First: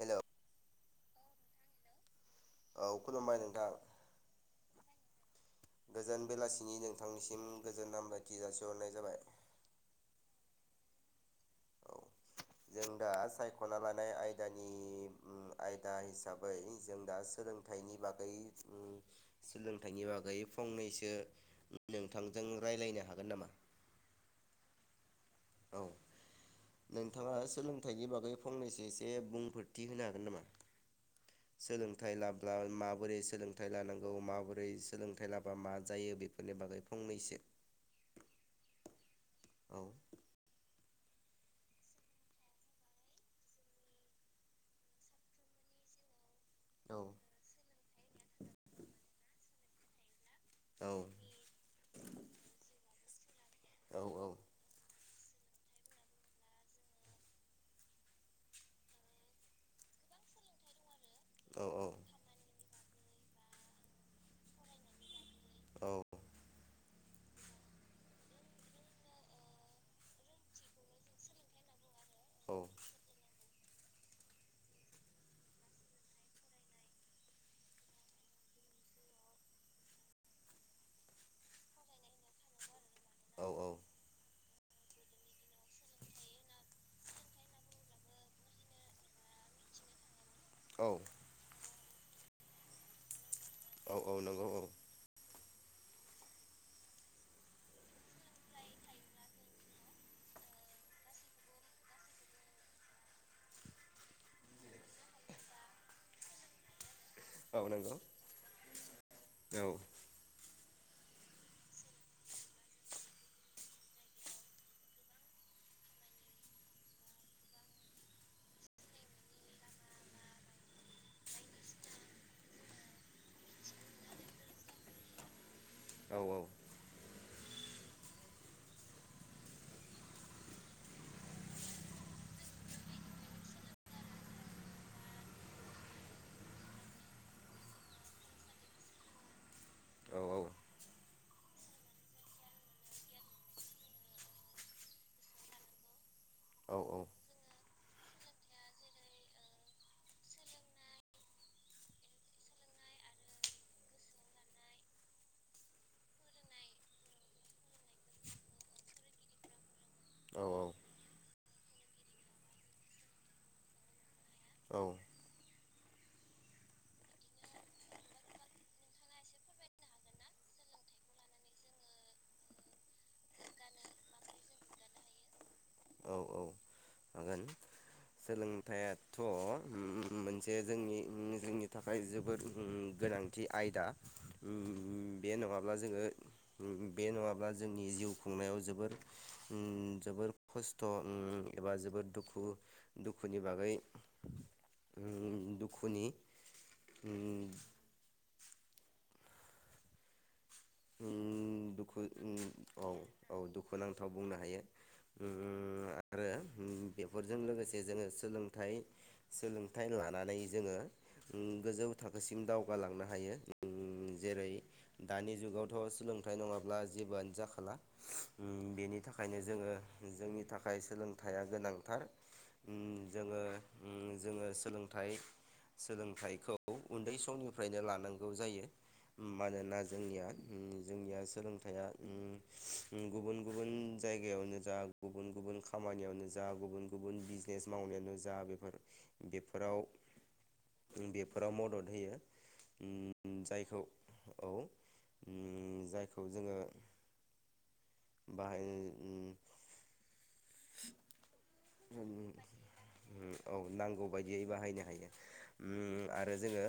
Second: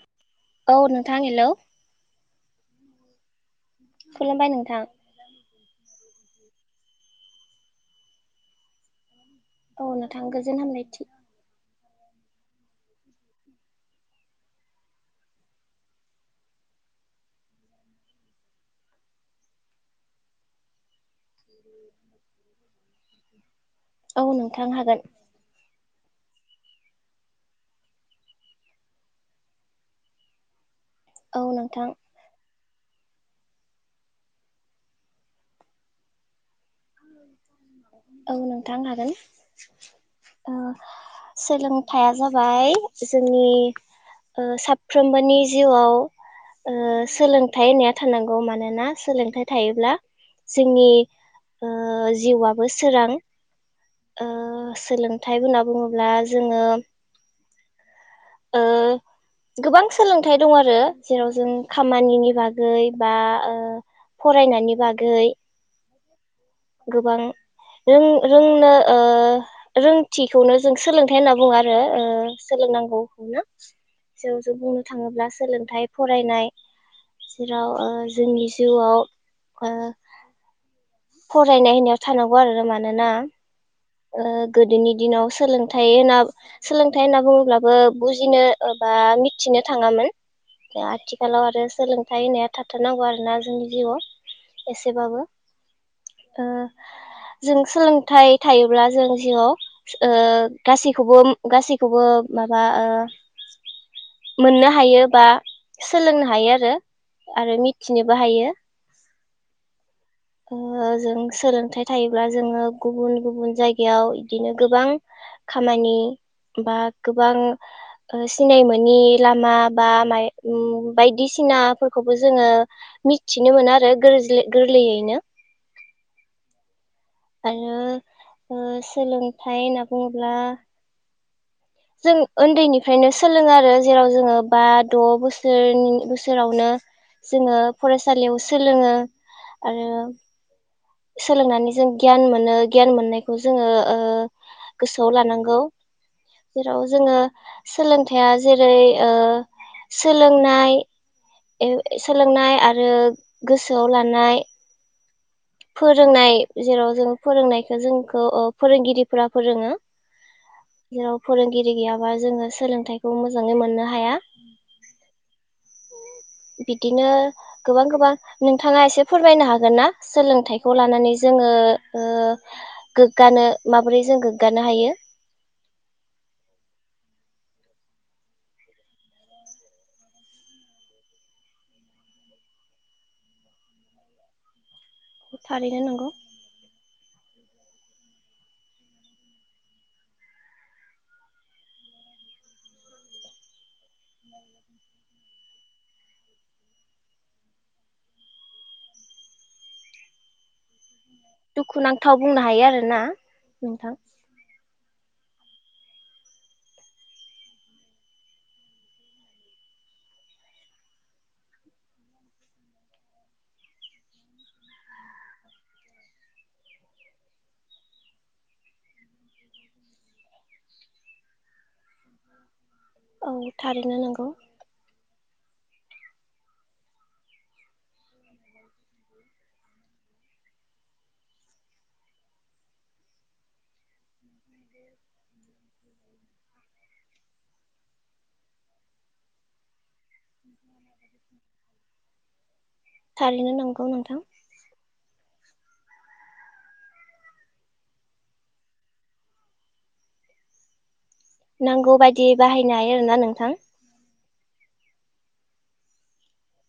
Hello औ नोंथां hello. औ खुलुमबाय नोंथां। खुलुमबाय नोंथां। गोजोन बेलासिनि नोंथांनिसिम गोजोन हामलायथि जासिहरनाय जाबाय। औ नोंथां गोजोन हामलायथि। औ जों दा सायख'ना लानाय आयदानि ओम आयदा हिसाबै जों दा सोलोंथायनि बागै सोलोंथाइनि बागै फंनैसो नोंथांजों राय्लायनो हागोन नामा? औ नोंथां हागोन। औ नोंथाङा सोलोंथाइनि बागै फंनैसो एसे बुंफोरथि होनो हागोन नामा? औ नोंथां सोलोंथाइ लाब्ला माब माबोरै सोलोंथाइ लानांगौ माबोरै सोलोंथाइ लाबा मा जायो बेफोरनि बागै फंनैसो। औ नोंथां हागोन। औ अ। सोलोंथाया जाबाय जोंनि ओ-साफ्रोमबोनि जिउआव औ ओ-सोलोंथाइ होननाया थानांगौ मानोना सोलोंथाइ। थायोब्ला। जोंनि ओ-जिउआ सोरां। औ औ औ ओ-सोलोंथाइ होनना बुङोब्ला जोंङो ओ-गोबां सोलोंथाइ दं आरो। जेराव जों औ खामानिनि बाग गै बा ओ-फरायनायनि बागै औ। गोबां रों- रोंनो ओ- रोंथिखौनो जों सोलोंथाइ होनना बुङो आरो। ओ-सोलोंनांगौखौनो जौ जों बुंनो थाङोब्ला सोलोंथाइ फरायनाय जेराव ओ-जोंनि जिउआव ओ- फरायनाय होननायाव थानांगौ आरो मानोना ओ-गोदोनि दिनाव सोलोंथाइ होना सोलोंथाइ होनना बुङोब्लाबो बुजिनो एबा मिथिनो थाङामोन औ आथिखालाव आरो। सोलोंथाइ होनाया थाबाथारनांगौ आरोना जोंनि औ जिआव औ नंगौ औ एसेबाबो। ओ जों सोलोंथाइ थायोब्ला जों जिआव ओ-गासैखौबो गासैखौबो माबा ओ मोननो हायो बा सोलोंनो हायो आरो। आरो औ नंगौ मिथिनोबो हायो। औ। जों सोलोंथाइ थायोब्ला जोङो गुबुन गुबुन जायगायाव बिदिनो गोबां खामानि बा गोबां ओ सिनाय मोनि लामा बा माय ओम बायदिसिनाफोरखौबो जोङो मिथिनो मोनो आरो गोरज्लै गोरलैयैनो औ आरो ओ सोलोंथाइ होनना बुङोब्ला जों ओनदैनिफ्रायनो सोलोङो आरो जेराव जोङो बा द' बोसोरनि ओ बोसोरावनो जोङो फरायसालियाव सोलोङो आरो औ सोलोंनानै जों गियान मोनो गियान मोननायखौ जोंङो ओ गोसोआव लानांगौ। औ जेराव जोङो। सोलोंथाइया जेरै सोलोंनाय एव सोलोंनाय आरो गोसोआव लानाय। फोरोंनाय जेराव जों फोरोंनायखो जोंखौ ओ फोरोंगिरिफोरा फोरोङो। औ औ जेराव फोरोंगिरि गैयाबा जोङो सोलोंथाइखौ मोजाङै मोननो हाया। औ बिदिनो गोबां गोबां नोंथाङा एसे फोरमायनो हागोन ना सोलोंथाइखौ लानानै जोङो ओ गोग्गानो माबोरै जों गोग्गानो हायो? औ औ हागोन सोलोंथाइाथ' मोनसे जोंनि जोंनि थाखाय जोबोद गोनांथि आयदा। बे नङाब्ला थारैनो जोङो नंगौ बे नङाब्ला जोंनि जिउ खुंनायाव जोबोर उम जोबोर। खस्थ' एबा जोबोद दुखु दुखुनि बागै उम दुखुनि उम। उम दुखु दुखुनांथाव उम बुंनो हायो औ आरोना औ नोंथां दुखुनांथाव बुंनो हायो। ओम आरो बेफोरजों लोगोसे जोंङो सोलोंथाइ सोलोंथाइ लानानै जोंङो ओ गोजौ थाखोसिम दावगालांनो हायो जेरै दानि जुगाव थ' सोलोंथाइ नङाब्ला जेबोआनो जाखाला ओम बेनि थाखायनो जोङो जोंनि थाखाय सोलोंथाइया गोनांथार ओम औ जोङो थारैनो ओम नंगौ जोङो सोलोंथाइ सोलोंथाइखौ औ उन्दै समनिफ्रायनो लानांगौ जायो मानोना जोंनिया ओम जोंनिया सोलोंथाइया ओम ओम गुबुन गुबुन जायगायावनो जा गुबुन गुबुन खामानियावनो जा गुबुन गुबुन बिजनेस मावनायावानो जा बेफोर बेफोराव बेफोराव मदद होयो ओम थारैनो नंगौ जायखौ नोंथां औ ओम जायखौ जोङो बाहाय ओम नांगौ बायदि बाहायनो हायो आरोना औ नोंथां नांगौ बायदियै बहायनो हायो उम आरो जोङो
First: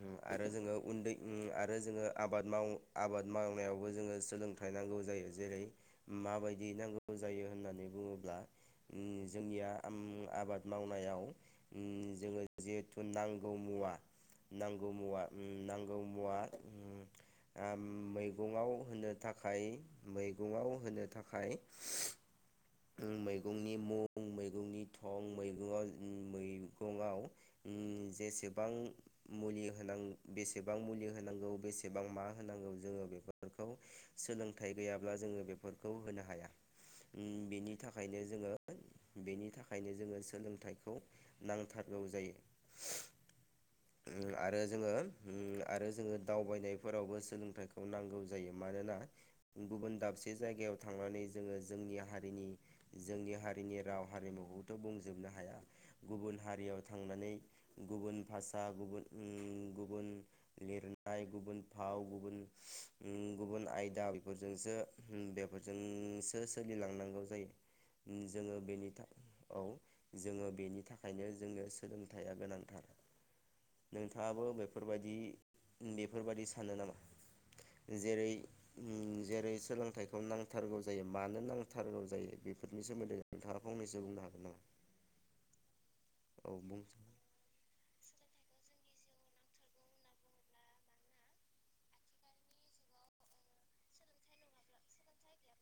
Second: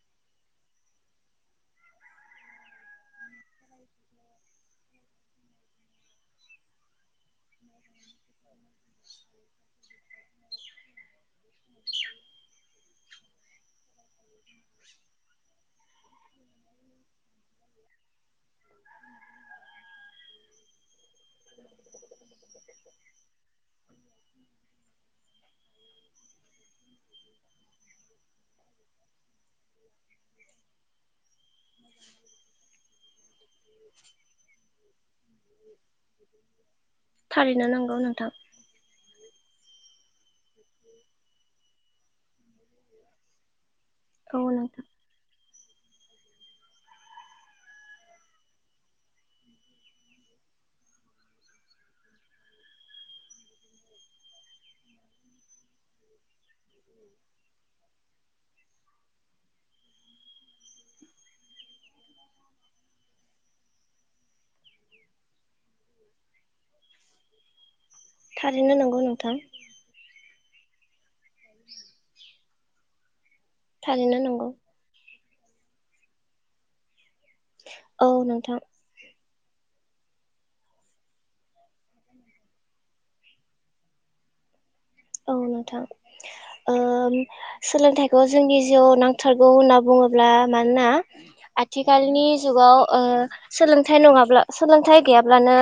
उम आरो जोङो उनदै उम आ रो जोङो आबाद माव आबाद मावनायावबो जोङो सोलोंथाइ नांगौ जायो जेरै माबायदि नांगौ जायो होननानै बुङोब्ला ओम जोंनिया आम आबाद मावनायाव ओम जोङो जिहेथु नांगौ मुवा नांगौ मुवा ओम नांगौ मुवा उम आम मैगंआव होनो थाखाय मैगाव होनो थाखाय उम मैगंनि मुं मैगंनि थं मैगाव ओम मैगंआव ओम जेसेबां मुलि होनां बेसेबां मुलि होनांगौ बेसेबां मा होनांगौ जोङो बेफोर फोरखौ सोलोंथाइ गैयाब्ला जोङो बेफोरखौ होनो हाया उम थारैनो बेनि नंगौ थाखायनो नोंथां जोङो बेनि थाखायनो जोङो सोलोंथाइखौ नांथारगौ जायो [unintelligible] ओ औ आरो नोंथां जोङो उम आरो जो ङो दावबायनायफोरावबो सोलोंथाइखौ नांगौ जायो मानोना गुबुन दाबसे जायगायाव थांनानै जोङो जोंनि हारिनि जोंनि हारिनि राव हारिमुखौथ' बुंजोबनो हाया गुबुन हारियाव थांनानै गुबुन भाषा गुबुन उम गुबुन लिर नाय गुबुन फाव गुबुन ओम गुबुन आयदा बिफोरजोंसो बेफोरजोंसो सोलिलांनांगौ जायो ओम जोङो थारैनो बेनि नंगौ था नोंथां औ जोङो बेनि था खायनो जोंनो सोलोंथाइआ गोनां थारैनो नोंथाङाबो नंगौ बेफोरबायदि बेफोरबादि सानो नामा औ जेरै नोंथां उम जेरै सोलोंथाइखौ नांथारगौ जायो मानो नांथारगौ जायो बेफोरनि सोमोन्दै नोंथाङा फंनैसो बुंनो हागोन नामा? औ नोंथां औ बुं ओम सोलोंथाइखौ जोंनि जिउआव नांथारगौ होनना बुङोब्ला मानोना आथिखालनि जुगाव ओ सोलोंथाइ नङाब्ला सोलोंथाइ गैयाब्लानो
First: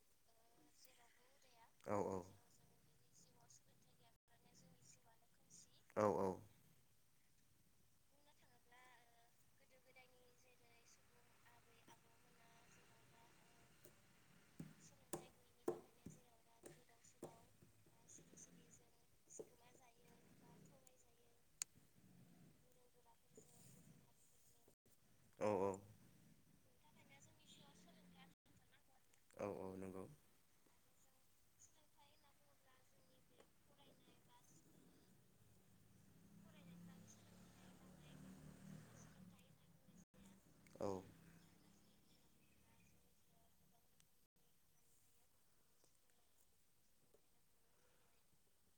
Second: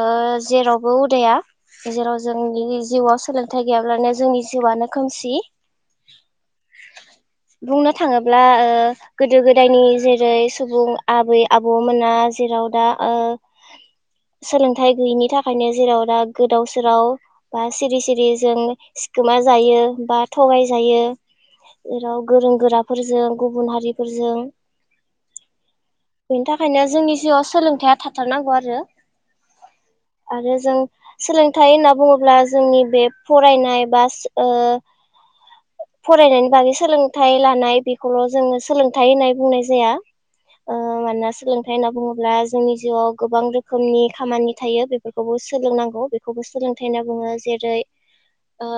ओ जेरावबो उदाया औ औ जेराव जोंनि जिउआव थाइ गैयाब्लानो जोंनि जिउआनो खोमसि औ औ बुंनो थाङोब्ला ओ गोदो गोदायनि जेरै सुबुं आबै आबौमोना जेराव दा ओ सोलोंथाइ गैयिनि थाखायनो जेराव दा गोदाव सोराव बा सिरि सिरि जों सिखोमा जायो बा थगाय जायो जेराव गोरों गोराफोरजों गुबुन हारिफोरजों औ औ बेनि थाखायनो जोंनि जिउआव सोलोंथायाइया थाथारनांगौ आरो औ औ नंगौ आरो जों सोलोंथाइ होनना बुङोब्ला जोंनि बे फरायनाय बास ओ फरायनायनि बागै सोलोंथाइ लानाय बेखौल जोङो सोलोंथाइ होननाय बुंनाय जाया। ओ औ मानोना सोलों थाइ होनना बुङोब्ला जोंनि जिउआव गोबां रोखोमनि खामानि थायो बेफोरखौबो सोलोंनांगौ बेखौबो सोलोंथाइ होनना बुङो। जेरै ओ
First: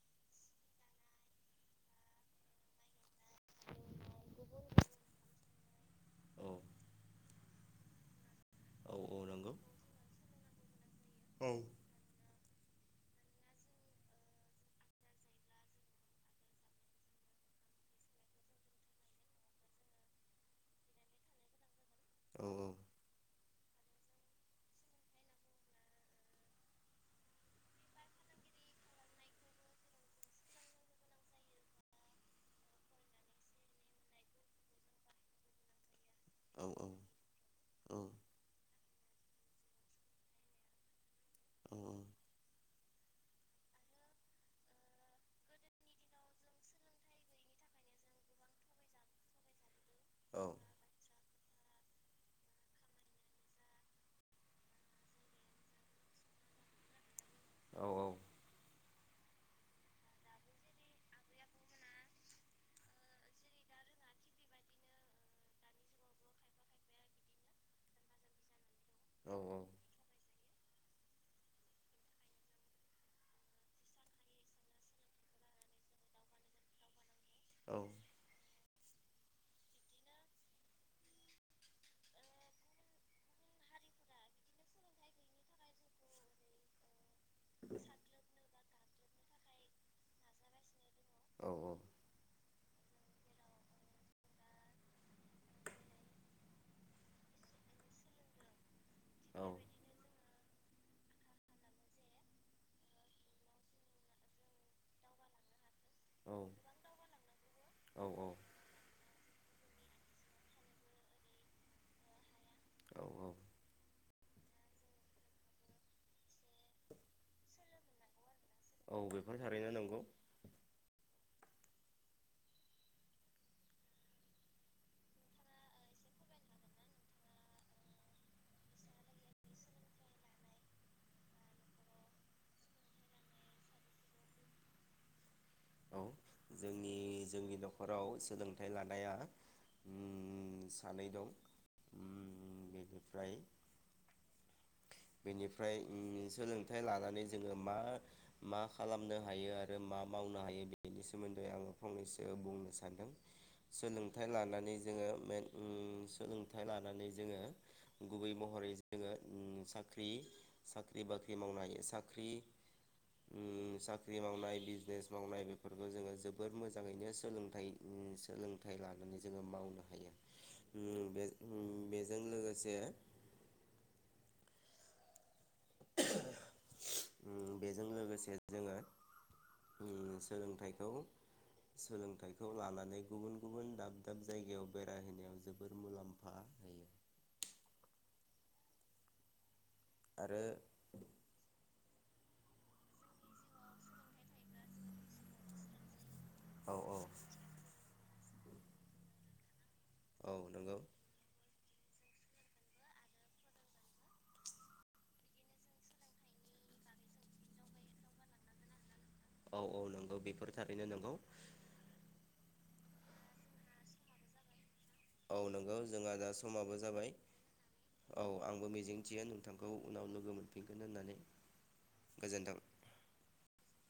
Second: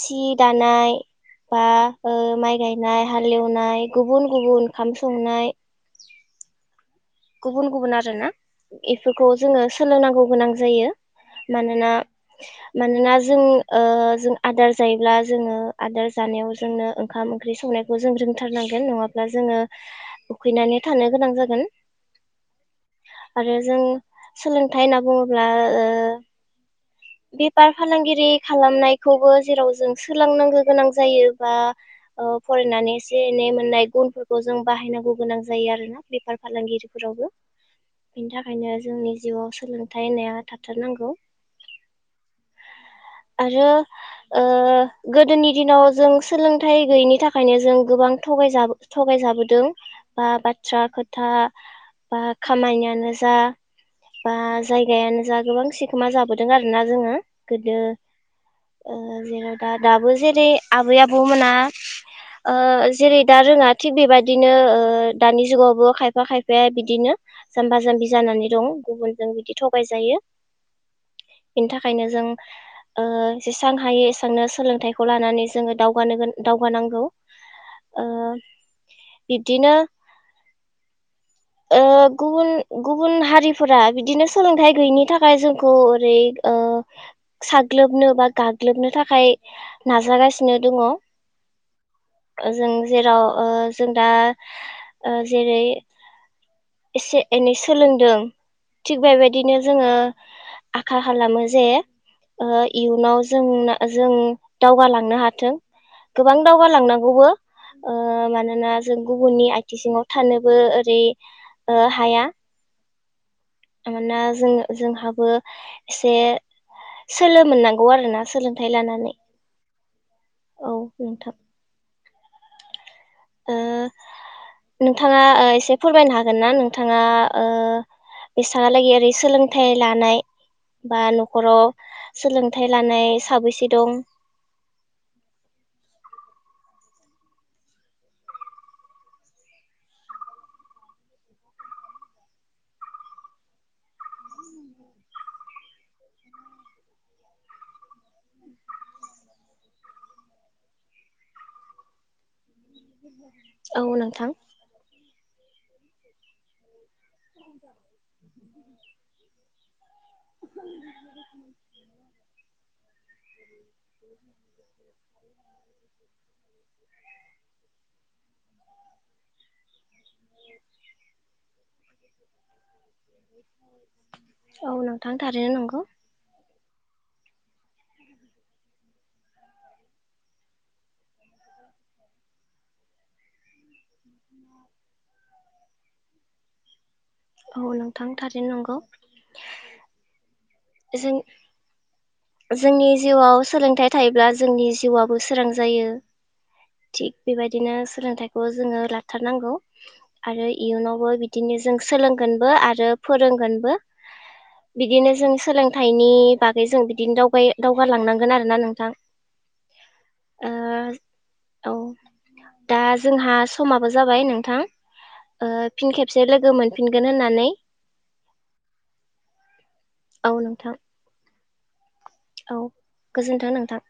सि दानाय बा ओ माइ गायनाय हालेवनाय गुबुन गुबुन ओंखाम संनाय औ गुबुन गुबुन आरो ना औ औ बेफोरखौ नंगौ जोङो सोलोंनांगौ गोनां जायो औ मानोना मानोना जों ओ जों आदार जायोब्ला जोङो आदार जानायाव जोंनो ओंखाम ओंख्रि संनायखौ जों रोंथारनांगोन नङाब्ला जोङो उखैनानै थानो गोनां जागोन औ औ। आरो जों सोलोंथाइ होनना बुङोब्ला ओ बेफार फालांगिरि खालामनायखौबो जेराव जों सोलोंनांगौ गोनां जायो बा ओ फरायनानै एसे एनै मोननाय गुनफोरखौ जों बाहायनांगौ गोनां जायो आरोना बेफार औ औ फालाांगिरि बेनि थाखायनो जोंनि जिउआव सोलोंथाइ होनाया थाथारनांगौ औ औ। आरो ओ गोदोनि दिनाव जों सोलोंथाइ गैयैनि थाखायनो जों गोबां थगायजा थगायजाबोदों बा औ बाथ्रा खो था बा खामानियानो जा बा जायगायानो जा गोबां सिखोमा जाबोदों आरोना जोङो गोदो औ ओ जेरै दा दाबो जेरै आबै आबौमोना ओ जेरै दा रोङा थिग बेबायदिनो ओ दानि जुगावबो खायफा खाय फाया बिदिनो जाम्बा जाम्बि जानानै दं औ गुबुनजों बिदि थगायजायो। बेनि थाखायनो जों ओ जेसां हायो एसांनो सोलोंथाइखौ लानानै जोङो दावगानो दावगानांगौ औ ओ बिब्दिनो ओ गुबुन गुबुन हारिफोरा बिदिनो सोलोंथाइ गैयिनि थाखाय जोंखौ ओरै ओ साग्लोबनो बा गाग्लोबनो थाखाय नाजागासिनो दङ। ओ औ जों जेराव ओ जों दा ओ जेरै एसे एनै सोलोंदों थिग औ बेबायदिनो जोङो आखा खालामो जे ओ इयुनाव जोंना जों दावगालांनो हाथो। गोबां दावगालांनांगौबो ओ औ मानोना जों गुबुननि आइ थि सिङाव थानोबो ओ रै ओ हाया। औ मानोना जों जोंहाबो एसे सोलो मोननांगौ आरोना सोलों थाइ औ लानानै। बेफोर थारैनो नंगौ औ नोंथां। ओ नोंथाङा ओ एसे फोरमायनो हागोन ना नोंथाङा ओ बेसांयालागै ओरै सोलोंथाइ लानाय बा न'खराव सोलोंथाइ लानाय साबैसे दं? औ जोंनि जोंनि न'खराव सोलोंथाइ लानाया उम सानै दं उम बेनिफ्राय बेनिफ्राय उम सोलोंथाइ लानानै जोङो मा मा खालामनो हायो आरो मा मावनो हायो बेनि सोमोन्दै आङो फंनैसो बुंनो सानदों। औ सोलोंथाइ नोंथां लानानै जोङो मे उम सोलोंथाइ लानानै जोङो गुबै महरै जोङो उम सा ख्रि साख्रि बाख्रि मावनो हायो सा ख्रि उम साख्रि मावनाय बिजनेस मावनाय बेफोरखौ जोङो जोबोद मोजाङैनो सोलोंथाइ उम सोलोंथाइ लानानै जोङो मावनो हायो उम बे बेजों लोगोसे औ नोंथां थारैनो नंगौ। उम बेजों लोगोसे जोङो उम सोलोंथाइखौ सोलोंथाइखौ लानानै गुबुन गुबुन दाब दाब जायगायाव बेरायहैनायाव जोबोर मुलाम्फा होयो। औ नोंथां थारैनो नंगौ। ओ जों जोंनि जिउआव सोलोंथाइ थायोब्ला जोंनि जिउबो सोरां जायो। औ औ थिक बेबायदिनो सोलोंथाइखौ जोङो लाथारनांगौ। औ आरो नंगौ इयुनावबो बिदिनो जो जों सोलोंगोनबो आरो फोरोंगोनबो बिदिनो जों सोलोंथाइनि बागै जों बिदिनो दावबाय दावगा लांनांगोन आरोना नोंथां। औ औ नंगौ बेफोर ओ थारैनो नोंगौ। औ दा जोंहा समाबो जाबाय नोंथां। औ ओ नंगौ फिन जोंहा खेबसे दा लोगो समाबो मोनफिनगोन जाबाय होननानै औ आंबो मिजिंथियो नोंथांखौ। उनाव लोगो औ नोंथां मोनफिनगोन होननानै। गोजोन्थों औ गोजोन्थों नोंथां।